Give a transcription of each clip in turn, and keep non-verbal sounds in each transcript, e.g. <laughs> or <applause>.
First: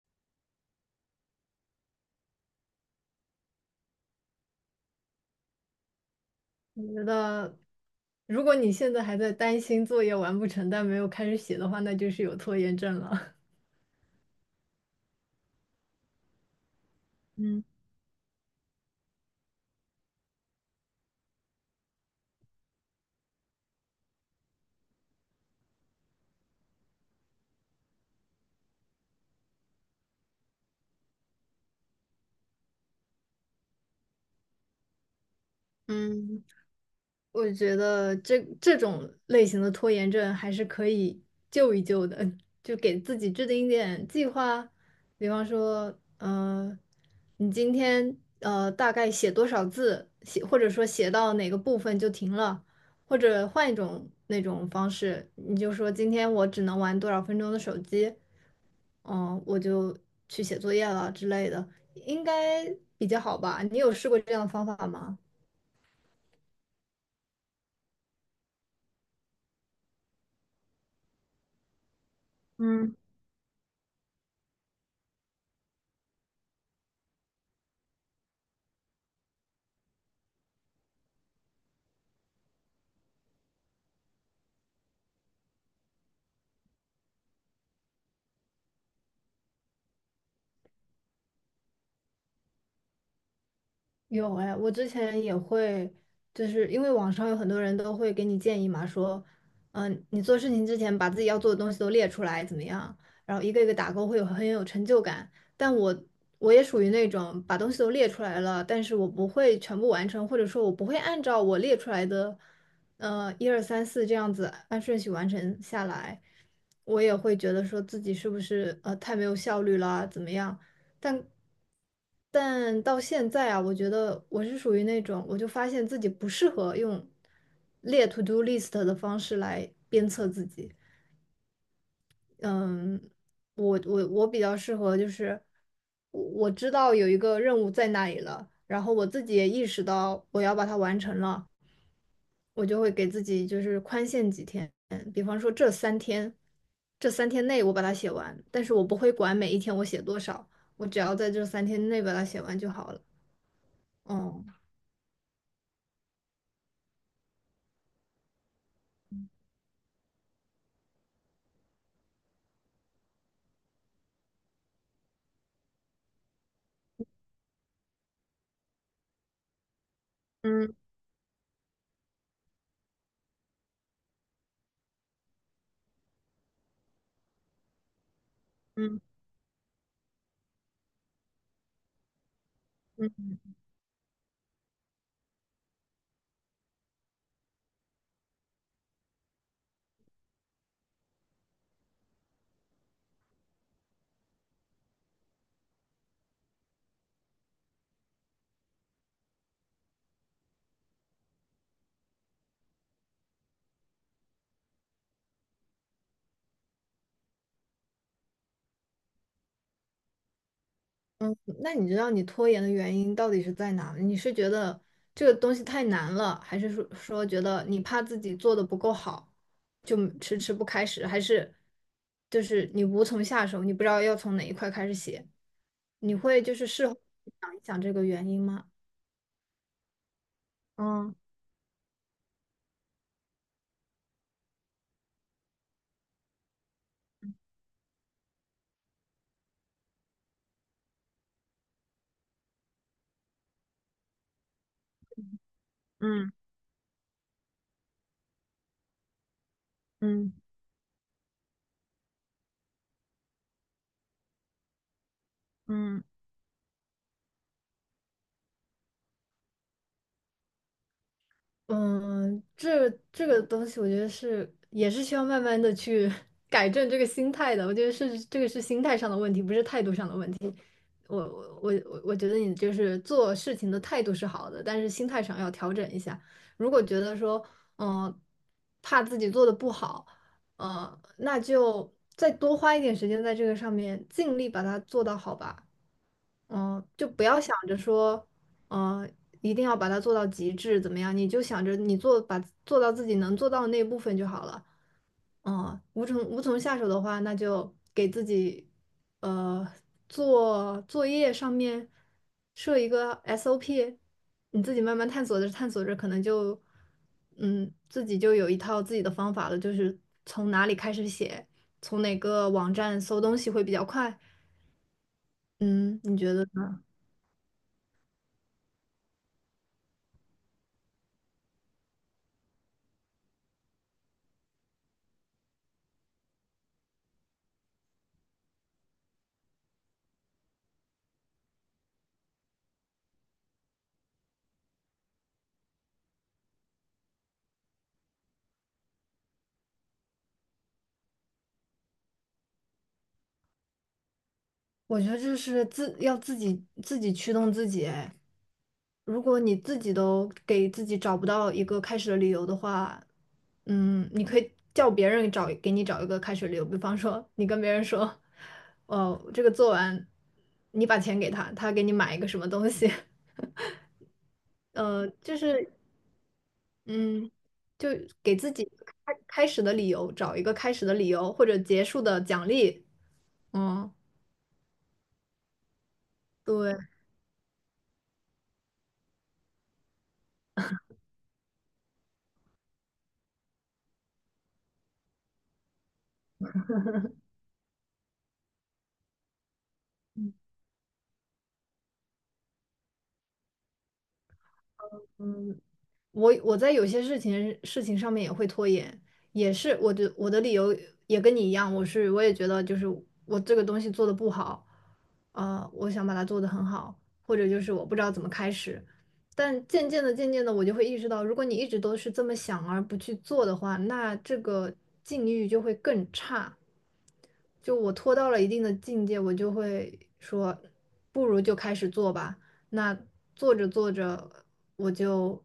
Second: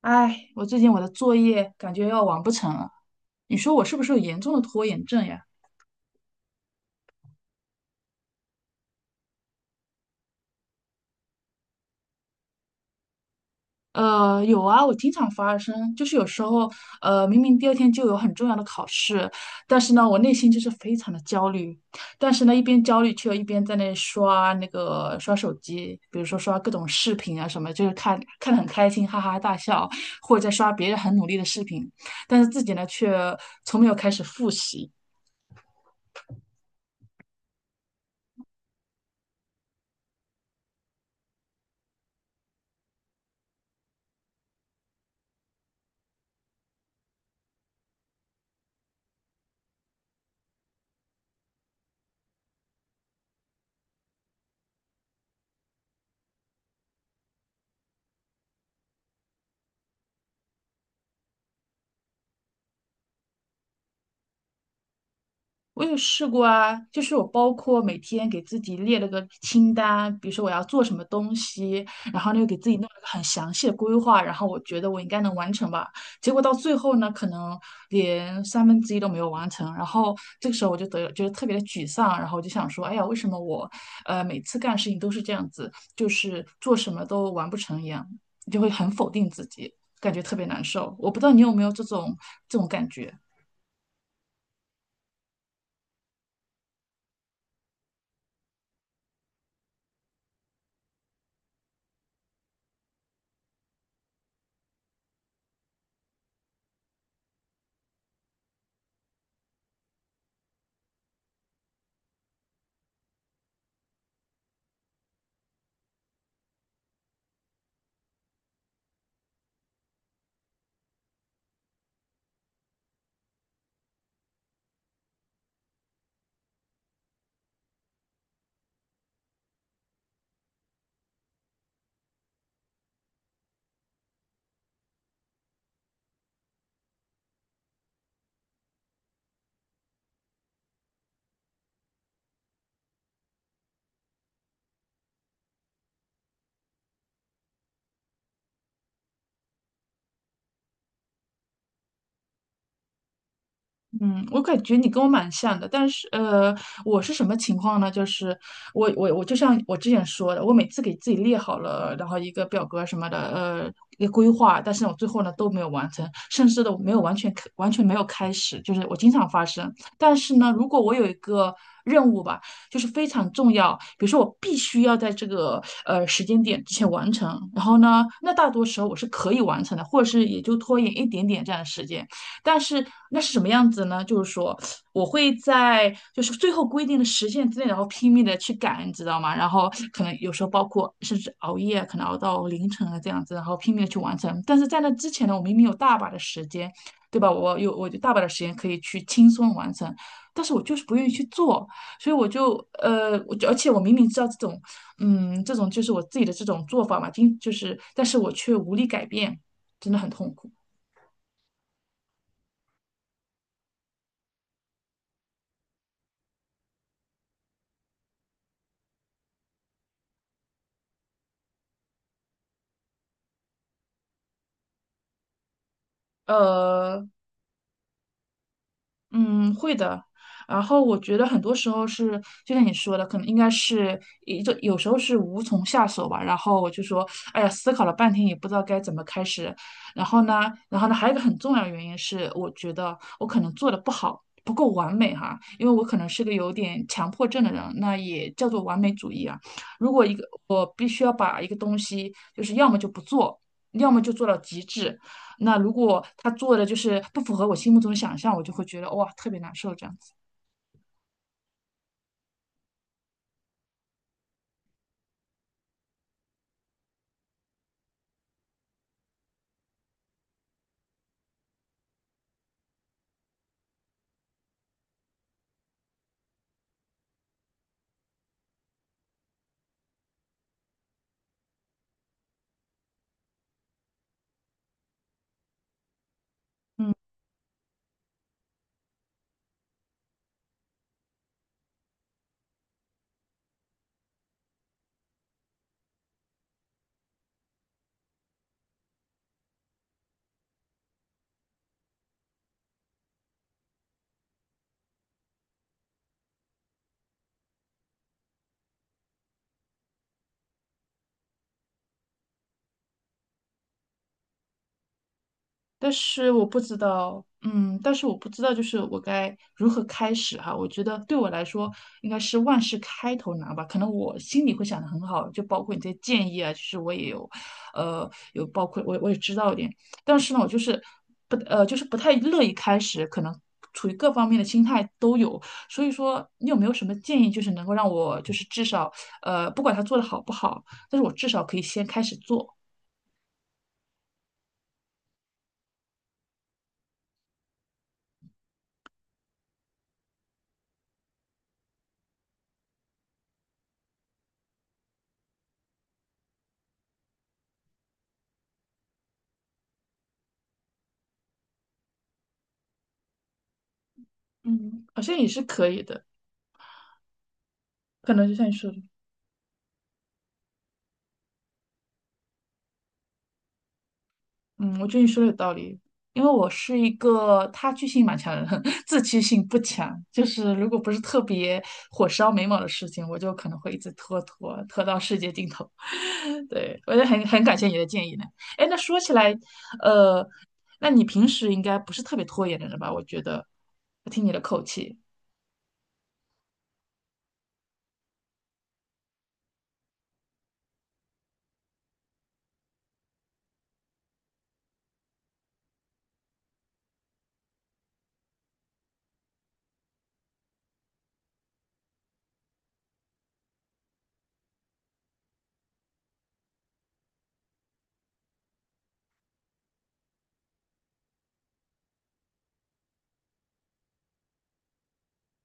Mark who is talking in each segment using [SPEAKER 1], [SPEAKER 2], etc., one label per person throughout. [SPEAKER 1] 哎，我最近我的作业感觉要完不成了，你说我是不是有严重的拖延症呀？
[SPEAKER 2] 我觉得，如果你现在还在担心作业完不成但没有开始写的话，那就是有拖延症了。
[SPEAKER 1] 有啊，我经常发生，就是有时候，
[SPEAKER 2] <laughs>
[SPEAKER 1] 明明
[SPEAKER 2] 嗯
[SPEAKER 1] 第二天就有很重要的考试，但是呢，我内心就是非常的焦虑，但是呢，一边焦虑却又一边在那刷那个刷手机，比如说刷各种视频啊什么，就是看看得很开心，哈哈大笑，或者在刷别人很努力的视频，但是自己呢却从没有开始复习。
[SPEAKER 2] 嗯。我觉得这种类型的拖延症还是可以救一救的，就给自己制定一点计划，比方说，你今天大概写多少字，或者说写到哪个部分就停了，或者换一种那种方式，你就说今天我只能玩多少分钟的手机，我就去写作业了之类的，应该比较好吧？你有试过这样的方法吗？
[SPEAKER 1] 我有试过啊，就是我包括每天给自己列了个清单，比如说我要做什么东西，然后呢又给自己弄
[SPEAKER 2] 嗯。
[SPEAKER 1] 了个很详细的规划，然后我觉得我应该能完成吧。结果到最后呢，可能连三分之一都没有完成，然后这个时候我就得觉得特别的沮丧，然后我就想说，哎呀，为什么我每次干事情都是这样子，就是做什么都完不成一样，就会很否定自己，感觉特别难受。我不知道你有没有这种感觉。
[SPEAKER 2] 有哎，我之前也会，就是因为网上有很多人都会给你建议嘛，说，你做事情之前把自己要做的东西都列出来，怎么样？然后一个一个打勾，会有很有成就感。但我也属于那种把东西都列出来了，但是我不会全部完成，或者说我不会按照我列出来的，一二三四这样子按顺序完成下来，我也会觉得说自己是不是太没有效率啦，怎么样？但但到现在啊，我觉得我是属于那种，我就发现自己不适合用列 to do list 的方式来鞭策自己。嗯，我比较适合，就是我知道有一个任务在那里了，然后我自己也意识到我要把它完成了，我就会给自己就是宽限几天，比方说这三天，这三天内我把它写完，但是我不会管每一天我写多少，我只要在这三天内把它写完就好了。
[SPEAKER 1] 嗯，我
[SPEAKER 2] 哦，
[SPEAKER 1] 感觉你跟我蛮像的，但是我是什么情况呢？就是我就像我之前说的，我每次给自己列好了，然后一个表格什么的，一个规划，但是我最后呢都没有完成，甚至都没有完全开完全没有开始，就是我经常发生。但是呢，如
[SPEAKER 2] 嗯
[SPEAKER 1] 果我有一个任务吧，就是非常重要，比如说我必须要在这个时间点之前完成，然后呢，那大多时候
[SPEAKER 2] 嗯
[SPEAKER 1] 我
[SPEAKER 2] 嗯。
[SPEAKER 1] 是可以完成的，或者是也就拖延一点点这样的时间。但是那是什么样子呢？就是说，我会在就是最后规定的时限之内，然后拼命的去赶，你知道吗？然后可能有时候包括甚至熬夜，可能熬到凌晨啊这样子，然后拼命的去完成。但是在那之前呢，我明明有大把的时间，对吧？我大把的时间可以去轻松完成，但是我就是不愿意去做，所以我就而且我明明知道这种，嗯，这种就是我自己的这种做法嘛，经就是，但是我却无力改变，真的很痛苦。
[SPEAKER 2] 嗯，那你知道你拖延的原因到底是在哪？你是觉得这个东西太难了，还是说觉得你怕自己做的不够好，就迟迟不开始，还是就是你无从下手，你不知道要从哪一块开始写？你会就是事后
[SPEAKER 1] 呃，
[SPEAKER 2] 想一想这个原因吗？
[SPEAKER 1] 嗯，会的。然后我
[SPEAKER 2] 嗯
[SPEAKER 1] 觉得很多时候是，就像你说的，可能应该是一就有时候是无从下手吧。然后我就说，哎呀，思考了半天也不知道该怎么开始。然后呢，然后呢，还有一个很重要的原因是，我觉得我可能做的不好，不够完美哈，因为我可能是
[SPEAKER 2] 嗯
[SPEAKER 1] 个有点强迫症的人，那也叫做完美主义啊。如果一个
[SPEAKER 2] 嗯
[SPEAKER 1] 我必须要把一个东西，就是要么就不做，要么就做到极致。那如
[SPEAKER 2] 嗯。
[SPEAKER 1] 果他做的就是不符合我心目中的想象，我就会觉得哇特别难受这样。
[SPEAKER 2] 嗯，这个东西，我觉得是也是需要慢慢的去 <laughs> 改正这个心态的。我觉得是这个是心态上的问题，不是态度上的问题。我觉得你就是做事情的态度是好的，但是心态上要调整一下。如果觉得说，嗯，怕自己做的不好，那就再多花一点时间在这个上面，尽力把它做到好吧。就不要想着说，嗯，一定要把它做到极致，怎么样？你就想着把做到自己能做到的那一部分就好了。无从下手的话，那就给自己，呃，做作业上面设一个 SOP，你自己慢慢探索着探索着，可能就，自己就有一套自己的方法了，就是从哪里开始写，从哪个网站搜东西会比较快。
[SPEAKER 1] 但
[SPEAKER 2] 嗯，你
[SPEAKER 1] 是
[SPEAKER 2] 觉
[SPEAKER 1] 我
[SPEAKER 2] 得？
[SPEAKER 1] 不知道，嗯，但是我不知道，就是我该如何开始哈。我觉得对我来说，应该是万事开头难吧。可能我心里会想的很好，就包括你这些建议啊，其实我也有，呃，有包括我也知道一点，但是呢，我就是不呃，就是不太乐意开始，可能处于各方面的心态都有。所以说，你有没有什么建议，就是能够让我就是至少不管他做的好不好，但是我至少可以先开始做，
[SPEAKER 2] 我觉得这是要自己驱动自己哎。如果你自己都给自己找不到一个开始的理由的话，你可以叫别人给你找一个开始的理由，比方说你跟别人说，哦，这个做完，你把钱给他，他给你买一个什么东西，<laughs>
[SPEAKER 1] 嗯。好像也
[SPEAKER 2] 就
[SPEAKER 1] 是可
[SPEAKER 2] 是，
[SPEAKER 1] 以的。
[SPEAKER 2] 嗯，就
[SPEAKER 1] 可能就
[SPEAKER 2] 给
[SPEAKER 1] 像
[SPEAKER 2] 自
[SPEAKER 1] 你
[SPEAKER 2] 己
[SPEAKER 1] 说的。
[SPEAKER 2] 开始的理由，找一个开始的理由或者结束的奖励，嗯，
[SPEAKER 1] 嗯，我觉得你说的有道理，因为我
[SPEAKER 2] 对。
[SPEAKER 1] 是一个他居性蛮强的人，<laughs> 自驱性不强。就是如果不是特别火烧眉毛的事情，我就可能会一直拖拖拖到世界尽头。<laughs> 对，我也很感谢你的建议呢。哎，那说起来，呃，那你平时应该不是特别拖延的人吧？我觉得，我听你的口气。
[SPEAKER 2] 嗯，我在有些事情上面也会拖延，也是我的理由也跟你一样，我也觉得就是我这个东西做的不好，我想把它做得很好，或者就是我不知道怎么开始，但渐渐的我就会意识到，如果你一直都是这么想而不去做的话，那这个境遇就会更差。就我拖到了一定的境界，我就会说，不如就开始做吧。那做着做着，我就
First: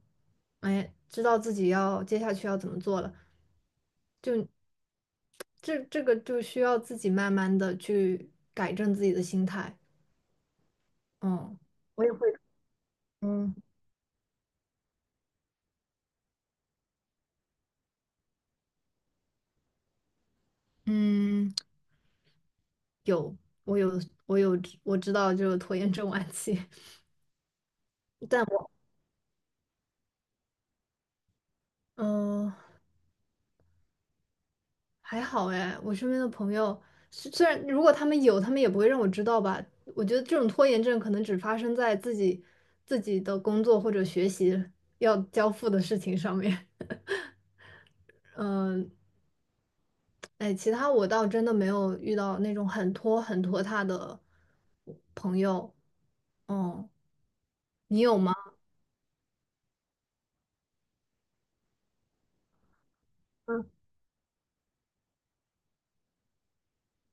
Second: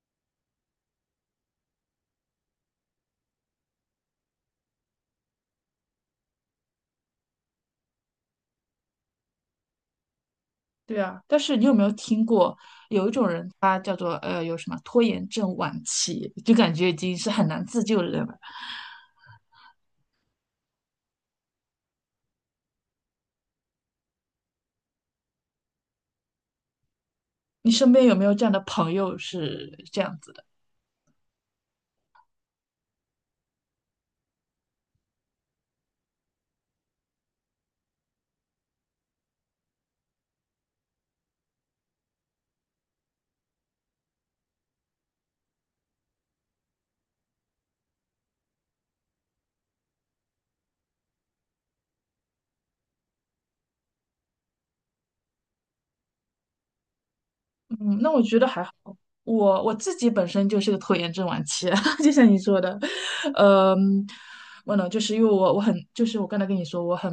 [SPEAKER 2] 哎知道自己要接下去要怎么做了。这个就需要自己慢慢的去改正自己的心态。
[SPEAKER 1] 对啊，但是
[SPEAKER 2] 嗯，
[SPEAKER 1] 你有没有
[SPEAKER 2] 我也
[SPEAKER 1] 听
[SPEAKER 2] 会。
[SPEAKER 1] 过有一种人，
[SPEAKER 2] 嗯
[SPEAKER 1] 他叫做有什么拖延症晚期，就感觉已经是很难自救的人了。
[SPEAKER 2] 嗯，我有我有我知道就是拖延症晚期，
[SPEAKER 1] 你身边有没
[SPEAKER 2] <laughs>
[SPEAKER 1] 有
[SPEAKER 2] 但
[SPEAKER 1] 这样的
[SPEAKER 2] 我
[SPEAKER 1] 朋友是这样子？
[SPEAKER 2] 嗯、还好哎，我身边的朋友虽然如果他们有，他们也不会让我知道吧。我觉得这种拖延症可能只发生在自己的工作或者学习要交付的事情上面。<laughs> 嗯，哎，其他我倒真的没有遇到那种很拖沓的朋友。哦，
[SPEAKER 1] 嗯，
[SPEAKER 2] 你
[SPEAKER 1] 那
[SPEAKER 2] 有
[SPEAKER 1] 我
[SPEAKER 2] 吗？
[SPEAKER 1] 觉得还好。我我自己本身就是个拖延症晚期，<laughs> 就像你说的，
[SPEAKER 2] 嗯，
[SPEAKER 1] 嗯，我呢，就是因为我我很，就是我刚才跟你说，我很，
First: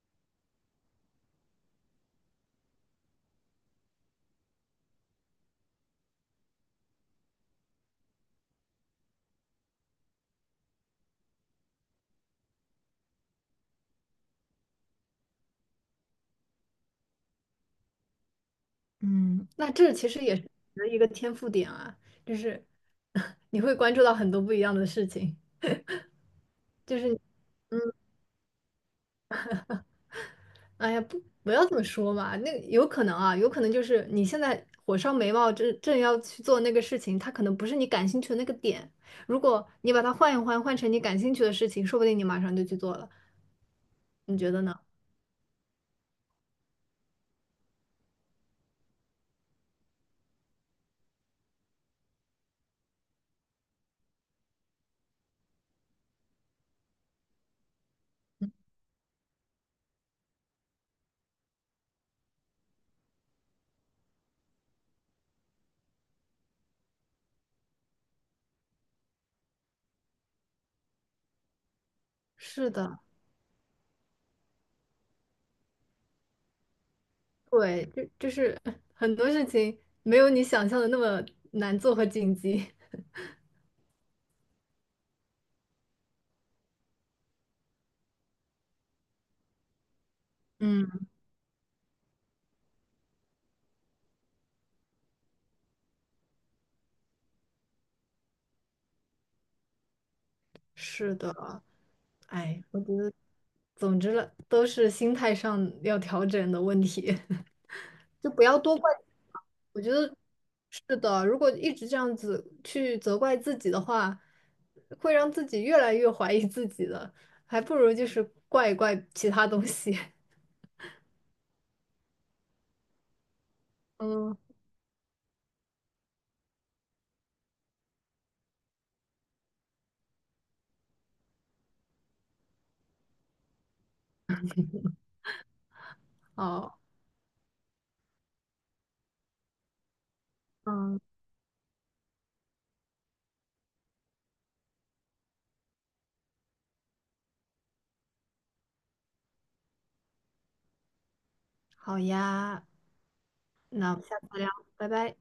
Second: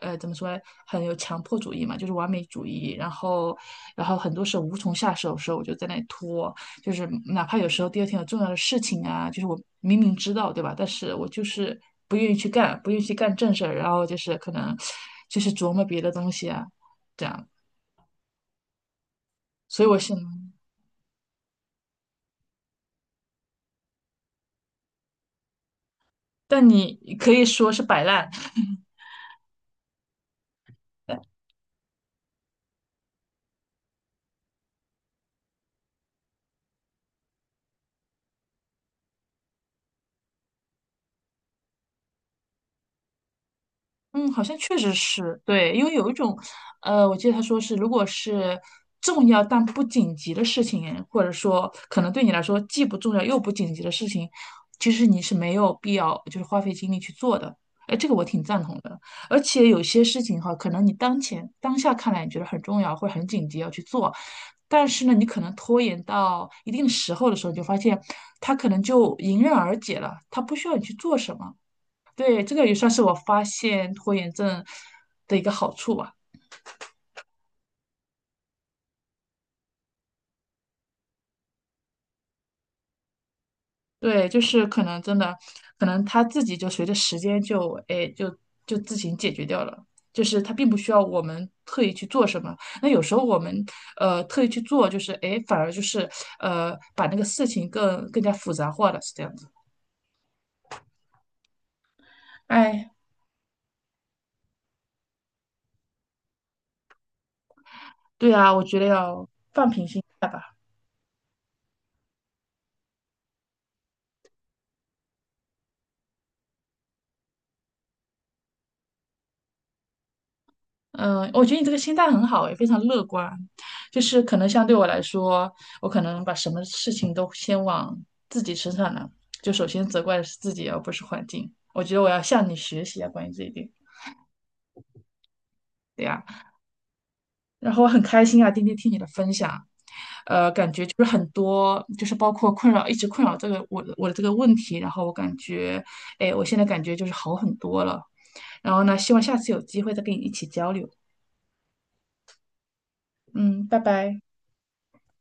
[SPEAKER 1] 呃，怎么说呢，很有强迫主义嘛，就是完美主义，然后，然后很多时候无从下手的时候，我就在那里拖，就是哪怕有时候第二天有重要的事情啊，就是我明明知道，对吧？但是我就是不愿意去干，不愿意去干正事儿，然后就是可能就是琢磨别的东西啊，这样，
[SPEAKER 2] 嗯，那
[SPEAKER 1] 所以
[SPEAKER 2] 这
[SPEAKER 1] 我
[SPEAKER 2] 其
[SPEAKER 1] 现
[SPEAKER 2] 实也是你的一个天赋点啊，就是 <laughs> 你会关注到很多不一样的事情，
[SPEAKER 1] 但你
[SPEAKER 2] 就是。
[SPEAKER 1] 可以说是
[SPEAKER 2] 嗯。
[SPEAKER 1] 摆烂，
[SPEAKER 2] 哎呀，不，不要这么说嘛。那有可能啊，有可能就是你现在火烧眉毛正要去做那个事情，它可能不是你感兴趣的那个点。如果你把它换一换，换成你感兴趣的事情，说不定你马上就去做了。
[SPEAKER 1] 嗯，
[SPEAKER 2] 你
[SPEAKER 1] 好
[SPEAKER 2] 觉
[SPEAKER 1] 像
[SPEAKER 2] 得
[SPEAKER 1] 确
[SPEAKER 2] 呢？
[SPEAKER 1] 实是对，因为有一种，我记得他说是，如果是重要但不紧急的事情，或者说可能对你来说既不重要又不紧急的事情，其实你是没有必要就是花费精力去做的。哎，这个我挺赞同的。而且有些事情哈，可能你当前当下看来你觉得很重要或者很紧急要去做，但是呢，你可能拖延到一定时候的时候，你就发现它可能就迎刃而解了，它不需要你去做什么。对，这个
[SPEAKER 2] 是
[SPEAKER 1] 也算
[SPEAKER 2] 的，
[SPEAKER 1] 是我发现拖延症的一个好处吧。
[SPEAKER 2] 对，就就是很多事情没有你想象的那么难做和紧急。<laughs>
[SPEAKER 1] 对，就是可能真的，可能他自己就随着时间就，哎，就自行解决掉了。就是他并不需要
[SPEAKER 2] 嗯，
[SPEAKER 1] 我们特意去做什么。那有时候我们特意去做，就是哎，反而就是把那个事情更加复杂化了，是这样子。
[SPEAKER 2] 是的，哎，我
[SPEAKER 1] 哎，
[SPEAKER 2] 觉得，总之了，都是心态上要调整的问题。就
[SPEAKER 1] 对
[SPEAKER 2] 不
[SPEAKER 1] 啊，
[SPEAKER 2] 要
[SPEAKER 1] 我
[SPEAKER 2] 多
[SPEAKER 1] 觉得
[SPEAKER 2] 怪自
[SPEAKER 1] 要。
[SPEAKER 2] 己嘛。我觉得是的，如果一直这样子去责怪自己的话，会让自己越来越怀疑自己的，还不如就是怪一怪其他东西。<laughs>
[SPEAKER 1] 嗯，我觉得你这个心态很好，也非常乐观。就是可
[SPEAKER 2] 嗯，
[SPEAKER 1] 能相对我来说，我可能把什么事情都先往自己身上呢，就首先责怪的是自己，而不是环境。我觉得我要向你学习啊，关于这一点。对呀，
[SPEAKER 2] 好，
[SPEAKER 1] 然后我很开心啊，今天听你的分享，呃，感觉就
[SPEAKER 2] 嗯，
[SPEAKER 1] 是很多，就是包括困扰，一直困扰这个我的这个问题，然后我感觉，哎，我现在感觉就是好很多了。然后呢，希望下次有机会再跟你一起交流。
[SPEAKER 2] 好呀，
[SPEAKER 1] 嗯，拜
[SPEAKER 2] 那我们下
[SPEAKER 1] 拜。
[SPEAKER 2] 次聊，拜拜。